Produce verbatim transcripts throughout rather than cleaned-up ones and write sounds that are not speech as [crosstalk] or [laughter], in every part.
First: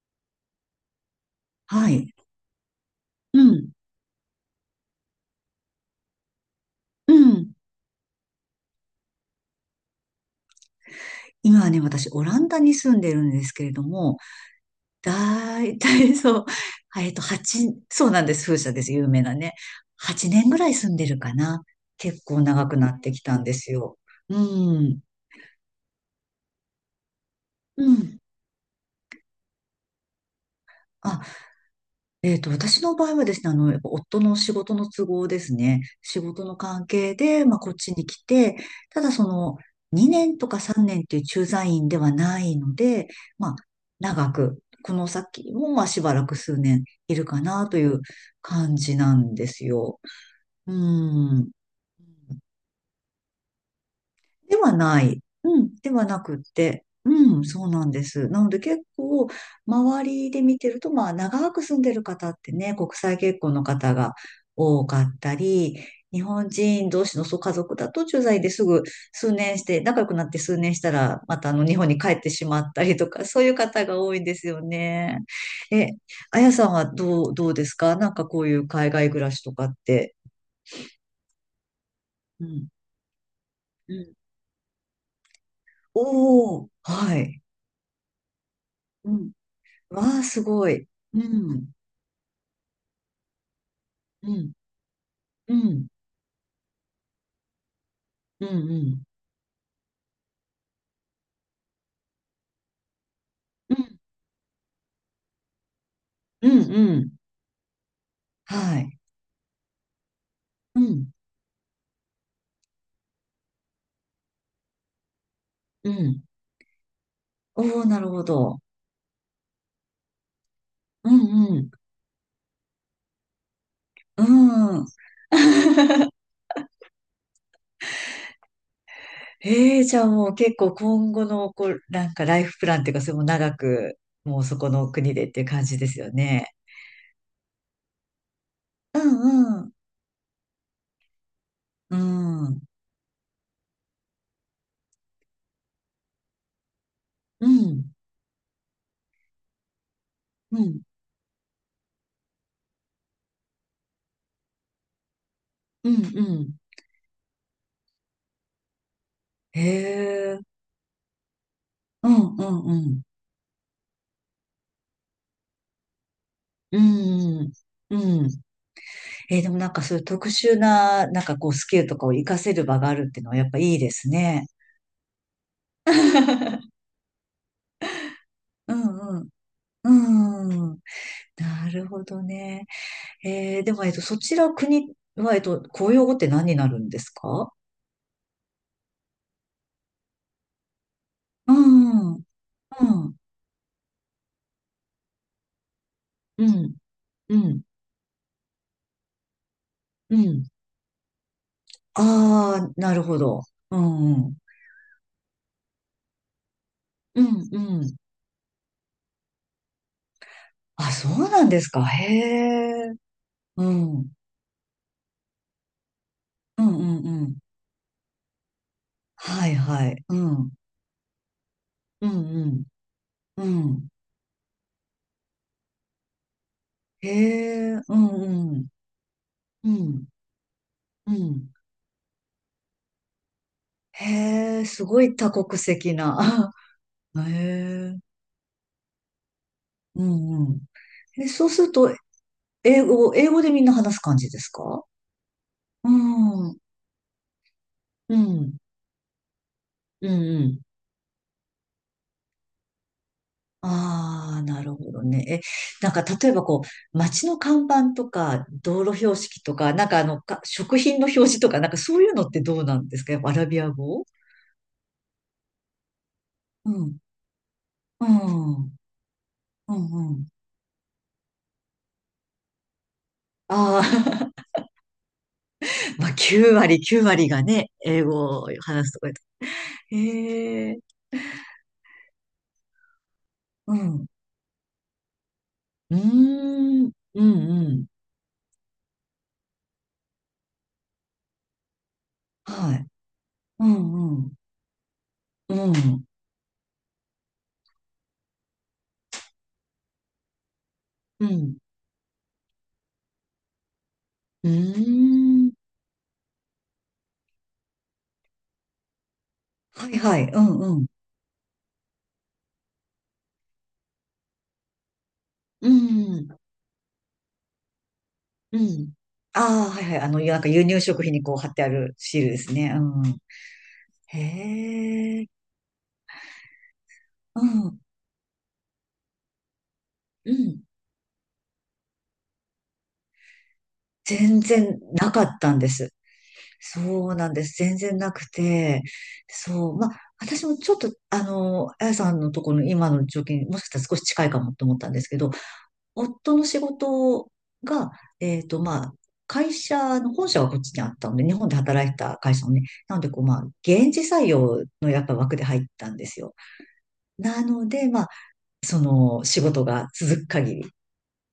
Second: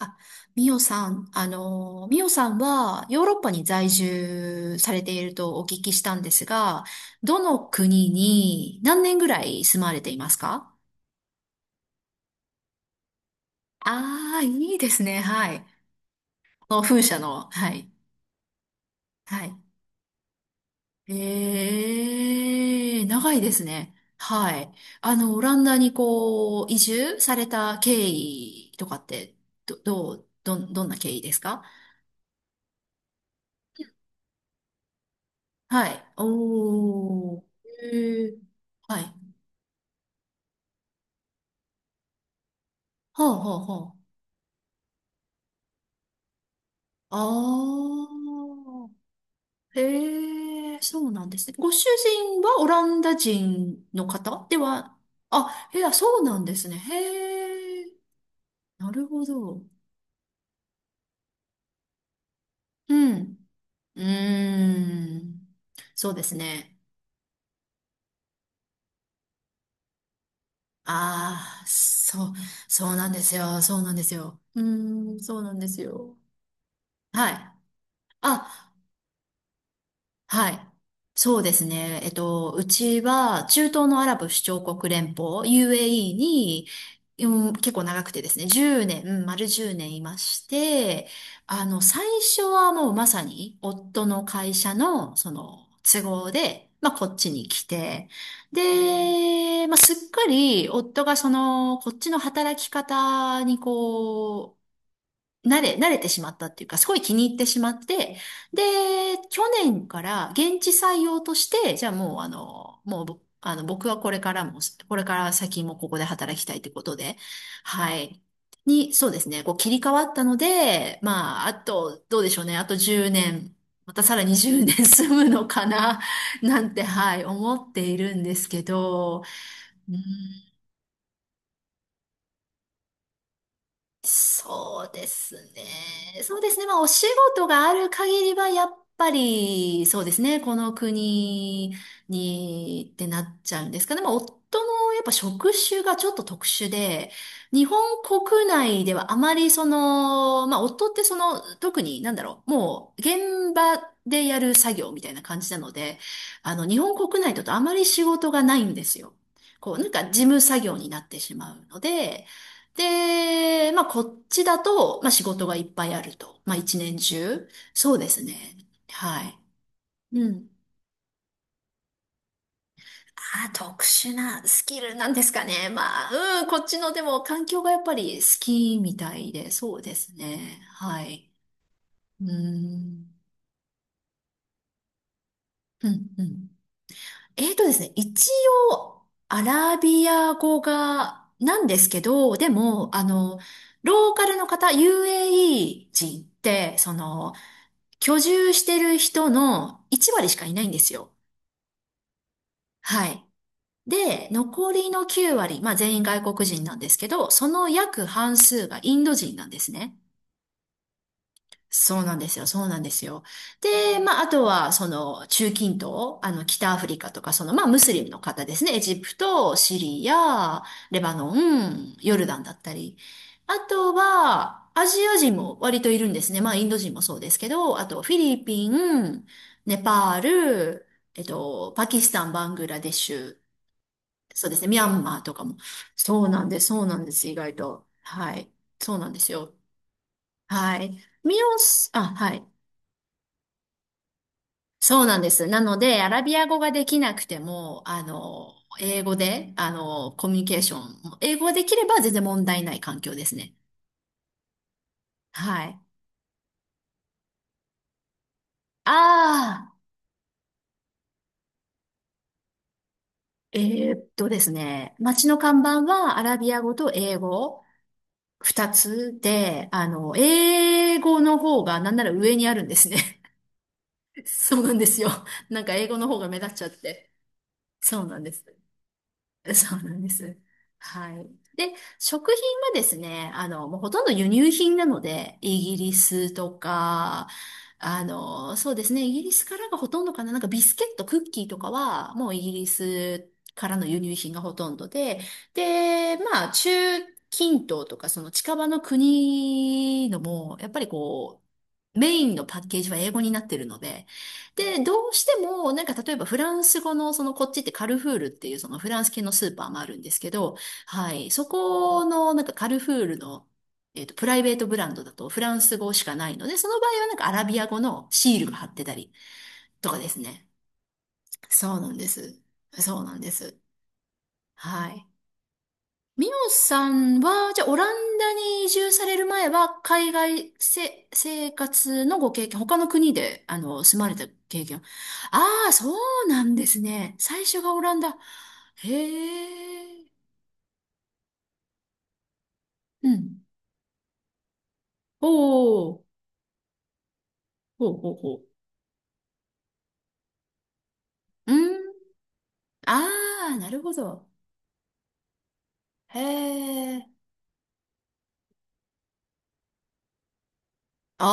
あ、ミオさん、あはの、い。ミオさんはヨーロッうパにん。在住されているとお聞きしたんですが、うどん。の国に何年ぐらい住まれていますか？今はね、私、オランダに住んでるんですけれども、ああー、いいですね。はい。だいたいそう、この風あえっ車と、の、ははち、い。そうなんです、風車です、有名なはね。い。はちねんぐらい住んでるかな。結構長くなっええ、てき長たいんでですすね。よ。うはい。ん。あの、オランダにこう、移住されたう経ん。緯とかって、ど、どう、どん、どんな経緯あ、ですか？えっと、私の場合はですね、あの、やっぱ夫の仕事の都合ですね、はい。仕事の関係おー。で、まあ、こっちえに来ーて、はただそい。の、にねんとかさんねんという駐在員ではないので、はあ、まはあ、あ、は長く、この先も、まあ、しばらく数年いあ。るかなという感あじなんですあ。よ。うへえ、そうなんですん。ね。ご主人はオランダ人の方でではは？ない。うん、あ、へでえ、はそなうくっなんですね。て、うん、そうへなえ、んです。なので結なるほ構、ど。周りで見てると、まあ、長く住んでる方ってね、国う際ん。結婚の方うが多かっーたん。り、そうで日す本ね。人同士のそう家族だと駐在ですぐ数年して、仲良くなって数年したら、またあああ、の日本に帰っそてう、しまったそうりなとんでか、すそういうよ。そう方なんがです多いんでよ。すようーね。ん、そうなんですえ、よ。あやさんはどはう、どい。うですか？なんかこういうあ、海外暮らしとかって。はい。そうですね。えっうと、うん。ちは中東うのアラん、ブ首長国連邦 ユーエーイー おに、ー、はい。うん、結構長くてですね、じゅうねん、うん丸じゅうねんいわまあ、すしごい。て、うあん、の、最初はもうまさに夫のうん、会社のそうのん、都合で、まあこっちに来て、うん、うん、で、まあすっかり夫がそのこっちの働き方にうん、こう、慣れ、慣れてしまったうっていうん、か、すごういん、気に入ってしまって、で、はい。去年から現地う採ん、用として、じゃあもうあの、もうぼ、あの、僕はこれからも、これから先もこうこでん、働きたいってことで、おお、はなるい。ほど。に、そうですね、こう切り替わったので、うまあ、あん、うん。と、どうでしょうね、あとじゅうねん、またさうらにじゅうねん [laughs] ん。住むのかな、なんて、はい、思っているんですけど、ええ、うじゃあもうん結構今後の、こう、なんかライフプランっていうか、それも長く、もうそこそうので国でっすていうね。感じですよそうね。ですね。まあ、お仕事がある限りは、やっうぱんうん。り、そうですね。この国うん。うんに、ってなっちゃうんですかね。まあ、夫の、やっぱ職種がちょっと特殊で、う日本ん国内ではあまり、その、まあ、夫ってその、特に、なんだろう、もう、現場でやる作業みたいな感じなのうんで、うあん、の、日本国内だとあまり仕事がないんですよ。へこう、なんか事務え。作業になってしまうのうで、んうんうん。で、まあ、こっちだと、まあ、仕事がいっぱいあると。まあ、一う年中。んそうですうん、ね。はい。えーでもなんかそういうう特ん。殊な、なんかこうスキルとかを活かせる場があるっていうのはやああ、っぱいい特です殊なね。スキルなんですかね。まあ、うん、こっち [laughs] のでも環境がやっぱり好うきみたんうん。いで、そうですね。うん。はい。なるほどうね。ん。えーでも、えっと、そちら国は、えっと、う公用ん、語っうて何ん。になるんですえか？ーとですね、一応、アラビア語が、うなんですけん。うん。ど、でも、あの、ローカルの方、ユーエーイー 人っうん。て、その、うん。居住してる人のいちう割しかん。いないんですよ。ああ、なるはほい。ど。うん。うで、ん。残りのきゅう割、まあ全員外国人なんですけうど、そん。のうん、約半数がインド人なんですね。あ、そうなんですか。そうへなんですよ。そうなんでえ。すよ。うで、ん。まあ、あとは、その、中近東、あの、う北アん。フリうん。カとうか、ん。その、まあ、ムスリムの方ですね。エジプはト、いシはい。リうん。ア、レバノン、うヨん。ルダンだったり。うん。あうん。とは、アジア人も割といるんですね。まあ、インド人もへそうですけど、え、あうと、フィリんうピん、ン、うネん、パール、うえっん。と、パキスタン、バングラデシュ、そうでへすえ、ね、ミすャンごいマー多とかも。国籍そうなんな。です、そうなんで [laughs] へす、意外と。え、はい。そうなんですよ。うんうん。はい。え、ミそうオするス、と、あ、はい。英語、英語でみんな話す感じですか？そうなんです。なのうで、アラビアん、う語ん、ができなくても、あうの、ん、英語で、あうの、コミュニケん。ーション、英語ができれば全然問題ない環境ですね。ああ、なるほどね。え、はい。なんか例えばこう、街の看板とか、道路標識とあか、あ、なんかあの、か食品の表示とか、なんかそういうのってどうなんですか？やっぱアラビアえー語？っとですね、街の看板はアラビアう語とん、英語う二ん、つで、うあん、うの、ん。英語の方がなんなら上にあるんですね。あ [laughs] あ、そうなんですよ。なんか英語まのあ、方が目立っきゅうちゃっ割、きゅうて。割がね、そ英うなんで語す。を話すとか [laughs] そうな言んです。へえ、はい。で、食品はですね、あの、うもうほとんん。ど輸入品なので、イギリうースとん、うん、か、うん。あの、そうですね、イギリスからがほとんどかな、なんかビスケット、クッキーとかは、もうイギリはい。スうからの輸ん、入う品ん、がほとんどで、うん、で、まあ、中近東とか、その近場の国のも、やっぱりうこん。う、メインのパッケージは英語になってるので、うで、ーどうしてん。も、なんか例えばフランス語の、そのこっちってカルフールっていうそのフランス系のスーパーもあはるいんではすい、けうど、ん、うん。はい、そこのなんかカルフールの、えっと、プライベートブランドだとフランうス語しかなん、いので、その場合はなんかアラビア語のシールがう貼ってん。たりああ、はいとはかい。であすの、なんね。か輸入食品にこう貼ってあそうなるんでシールです。すね。うそうなん。んです。へはい。え、ミオさんうは、じゃあ、オん、ランダに移住される前は、海う外ん。せ、生活のご経験、他の国で、あの、住まれた全経然験。なかっあたんであ、そす。うなんですそね。うなんで最す。初が全オラ然ンなダ。くて。へそう。まあ、え。私もちょっと、あの、あやさんのところの今のう状況ん。にもしかしたら少し近いかもと思ったんですけおど、お、夫の仕事ほが、うほうえほっと、まあ、会社の本社はこっちにあったので、日本う。で働ういん。てた会社のね、なのあで、こう、まあ、あ、なる現ほ地ど。採用のやっぱ枠で入ったんですへよ。え。なので、まあ、その仕事が続く限り。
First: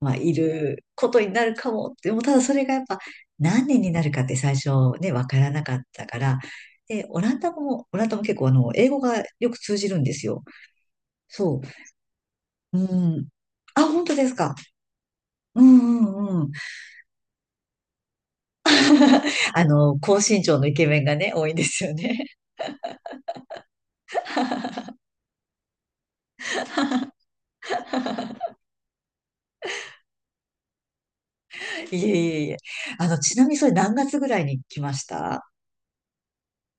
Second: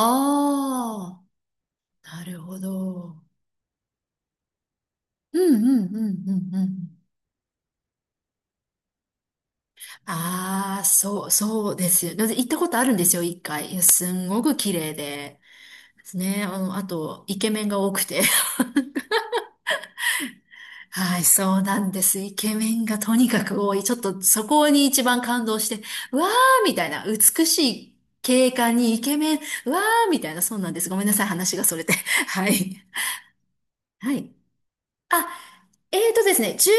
まあ、いることあ、になるかもって、でもなたるだそほれがやっぱど。何年になるかって最初ね、わうからんうなかっんうたかんうら、んうん。で、オランダ語も、オランダも結構あの、英語がよく通じるんですよ。ああ、そう、そそうですよ。で行ったことう。あうるんですよ、ん。いっかい。いやあ、本す当でんすごか？く綺麗で。うんでうすね。んうん。あの、あと、イケメンが多くて。あの、高身長のイケ [laughs] メンがはい、ね、多いんそうでなすんよです。ね。イケメンがとにかく多い。ちょっとそこに一番感動して、うわーみたいな、美しい景観にイケメン、うわーみたいな、そうなんです。ごめんなさい、話がそれ [laughs] て。いえい [laughs] えはいえ。い。あの、ちなみにそれ何は月ぐい。らいに来ましあ、た？えーとですね、10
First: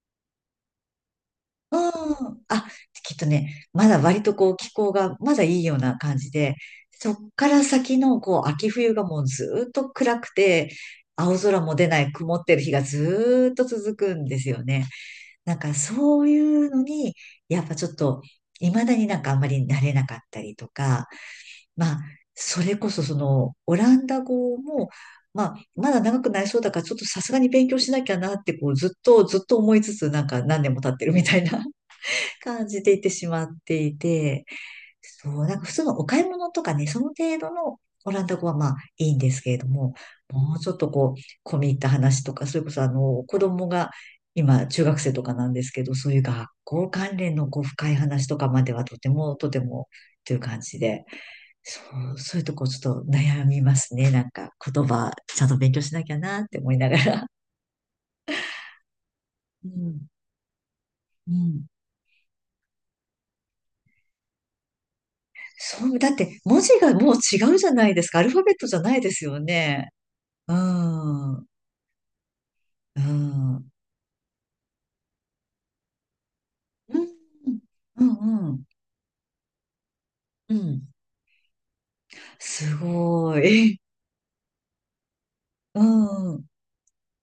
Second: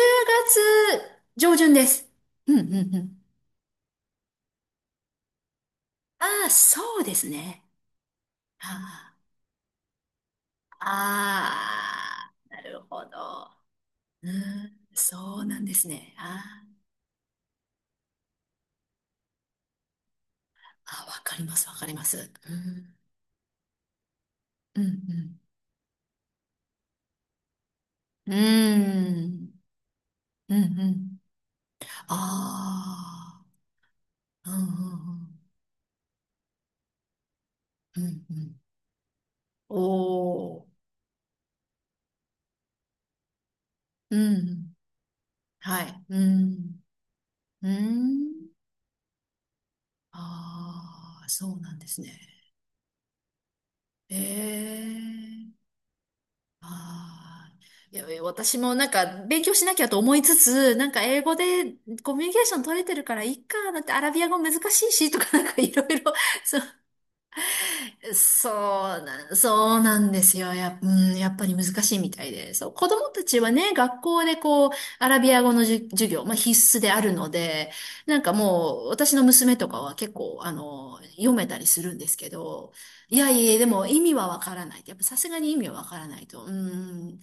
月上旬うです。ん。うん、あ、うん、うきっん。とね、まだ割とこう気候がまだいいような感あじあ、で、そうそでっすかね。ら先のこう秋冬があもうーずーっと暗くて、青空も出ないあ曇っあ、てなる日るがほずど。ーっと続くんうですよん、ね。そうななんんでかすね。そういあうーのに、やっぱちょっと未だになんかあんまり慣れなかったりとあ、か、わかります、わかりまあ、ます。うそれこん、そそのオランダ語うも、ん、まあ、まだ長くなりそうだから、ちょっとさすがに勉強しなきゃうなん。って、こうう、ずっと、ずっん、と思いつつ、なんかう何年ん、もう経ってるん。みたいな感じていってしまあっていて、あ、うん、うそん、う、なんか普通のお買い物とかね、その程度のうん、うオラんンうダ語ん。はまあいいんですけれどおも、もうお、ちょっとこう、込み入った話とか、それこそあの、子供がう今ん、中学生とかなんですはけど、い、そうういう学ん、校関連のこう、う深い話とかん。まではとてもとてもという感じで、ああ、そうなんそですね。う、そういうとこちょっと悩みますね。なんか言葉ちゃんええと勉強しなきゃなって思いながら。ああ、いや、いや私もなんか勉強しうなきゃとん。思いつつ、なんか英う語でん。コミュニケーション取れてるからいいか、だってアラビア語難しいしとかなんかいろいそう、だろ、ってそう、文字がもう違うじゃないですか。アルファそベットじゃなういですな、よそうね。なんですよ。うや、うん、やっん。うぱん。り難しいみたいで。そう、子う供たちはん。ね、学校でこう、アラビア語のじゅ授業、まあ必須であるので、うなんかん。うん。もう、私の娘とかは結構、あうん、の、読めたりするんですけど、すいやごいや、でい。え、も意味はわからないって。やっぱさすがに意味はうわからないと、ん。うん、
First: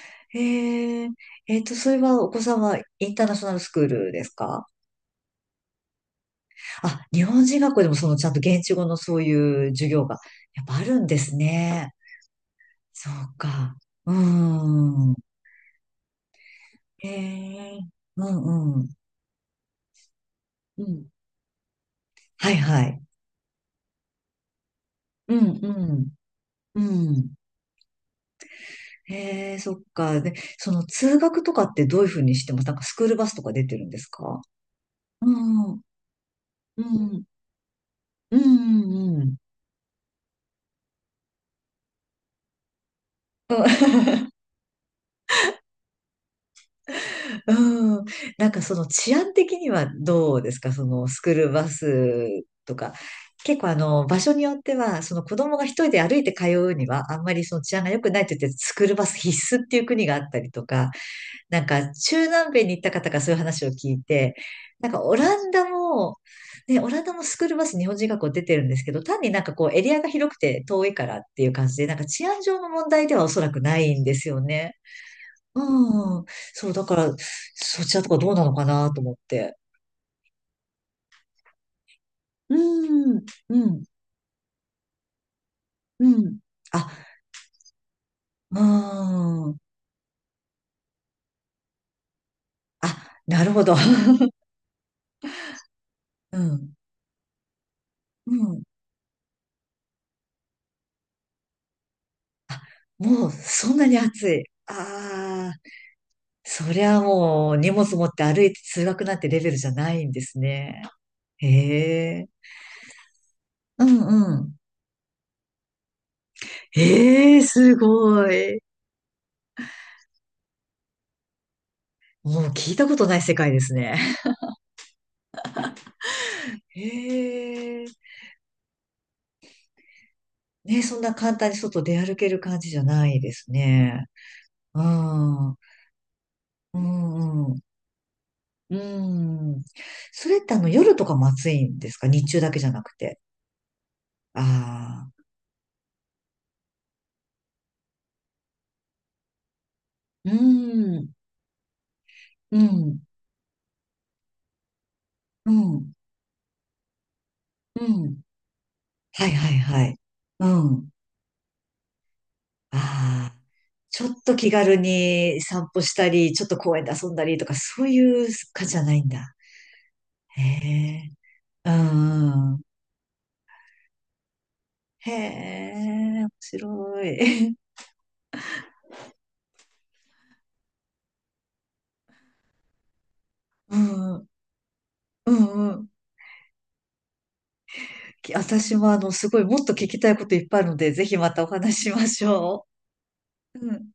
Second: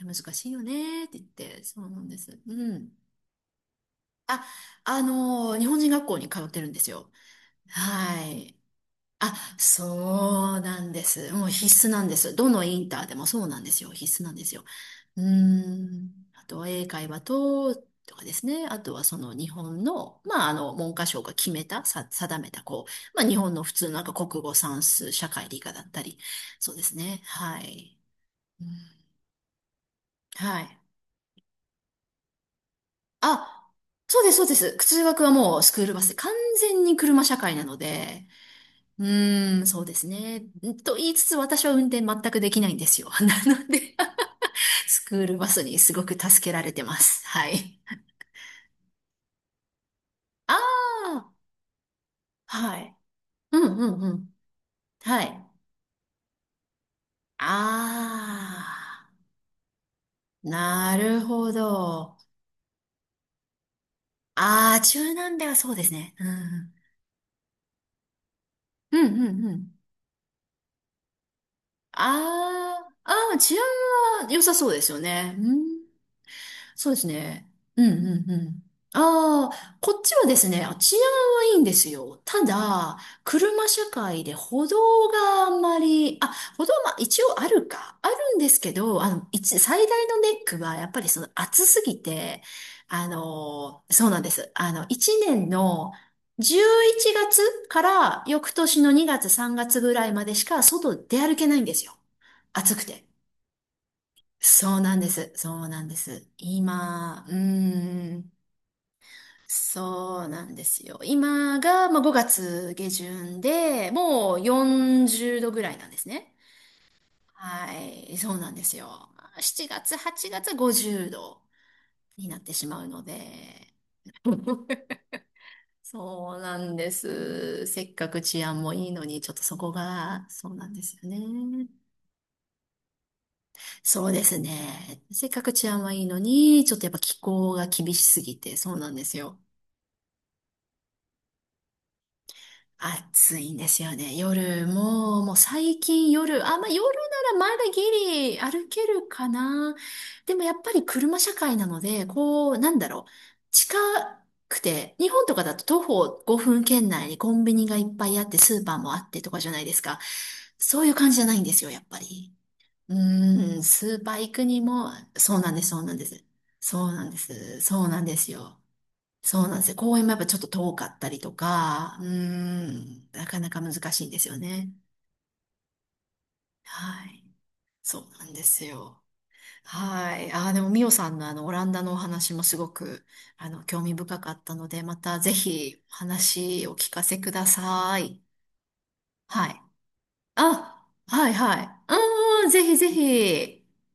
難しいよねへっえ。て言っえて、っと、そうそなれんではおす。子うさんはん。インターナショナルスクールですあ、か？あの、日本人学校に通ってるんですあ、よ。日本人学校でもそのはちゃんとい。現地語のそうあ、いう授業が。そうやっぱなあんるでんです。すもう必須ね。なんです。どのインターそでもうそうなんでか。すよ。う必須なんですよ。ん。うーん。あとは英会へ話と、え。とかうですね。んあうん。とはその日本の、まあ、あの、う文科ん。省が決めた、さ、定めはいた、はこい。う、まあ、日本の普通のなんか国語、算数、社う会、ん理科うだったん。り。そううですね。ん。はい。うんへえ、そっか。で、はそい。の通学とかってどういうふうにしてます？なんかスクールバスとか出あ、てるんですそうです、か？そうです。通学うはもうスん、うん、クールバスで、完う全に車ん、社会なので、ううん、うん。ーん、そうですね。と言いつつ私は運転全くできないんですよ。[laughs] なので、[laughs] [laughs] スクールバスにすごく助けられてます。はい。うん、なんかその治安的にはどうですか？そあのスクールバスあ、とはか。い。う結構あんうんのう場所ん。によっては、そのは子い。供が一人で歩いて通うには、あんまりその治安が良くないって言って、あスクールバス必須っていう国があったあ、りとか、なるほなんかど。中南米に行った方がそういう話を聞いて、ああ、なんか中オラ南米ンはダそうですね。も、うん。ね、オランダもスクールバス日本人学校出てるんですけうど、ん単にうなんんうかこうん。エリアが広くて遠いからっていう感じで、なんか治安上のあ問題あ、あではおあ、そら治安くないんですは良よさそうね。ですよね。うんうん。そう、だそうかですら、ね。うそんちらとかうんどううなのん。かなと思っあて。あ、こっちはですね、あ治安はいいんですよ。ただ、うん、う車ん、社会で歩道があんまうり、あ、ん。歩道あ、は一応あるか、あるんですうけど、あの、一、ん。最大のネックはやっぱりその暑すぎて、あ、あなるほど。の、そうなんで [laughs] す。あの、いちねんのうん。じゅういちがつからう翌ん。年のにがつさんがつぐらいまでしか外出歩けないんですよ。暑くて。もう、そんなに暑い？そうなんです。あそうあ。なんです。そりゃ今、うもう荷物持っーてん、歩いて通学なんてレベルじゃないんでそうすなんでね。すよ。へ今が、まあ、5え。月下旬うで、んもううん。よんじゅうどぐらいなんですね。へえ、はすい、ごそうなんい。ですよ。ましちがつ、はちがつはごじゅうどになっもうてし聞いまたうこのとない世界でで。すね。[laughs] そうなんです。せへっかえ。く治安もいいのに、ちょっとそこが、そうなんでね、すそんよな簡単にね。外出歩ける感じじゃないですそね。うですうね。せっかん。くう治安はいいのに、ちょっとやっぱ気ん候うん。が厳しすぎて、そううなんですよ。ん。それってあの夜とかも暑いんですか？日中だけじゃなくて。暑いんですよね。あ夜、もう、あ。もう最近夜、あ、まあ夜ならまだギリ歩けるかな。うでもやっぱりん。車社会なので、こう、うなんだん。ろう。近くて、日本とかうだと徒ん。歩ごふん圏内にコンビニがいうっぱいん。あって、スーパーもあってはといかじはゃいないですはか。い。うそうん。いう感じじゃないんですよ、やっぱり。うああ、ーん、スーちょパーっ行とく気に軽も、そにうなんです、散そう歩なしんでたす。り、ちょっと公そ園うでなん遊んでだりとか、す、そそううなんでいうすよ。かじゃないんだ。そうなんですよ。公園もやっぱちょっへと遠かったえ、りとうか、うーん。ん、なかなか難しいんですよね。へえ、面白はい。い。そうなんですよ。はい。あー、でもミオさんのあの、オランダのお話もすごく、あの、[laughs] う興味ん、深かったので、またうぜん、うひん。お話を聞かせください。き私もあの、すごいはもい。っと聞きたいこといっぱいあるのあ、で、ぜひはまいたおはい。話ししましうーん、ぜょひぜひ。う。うん。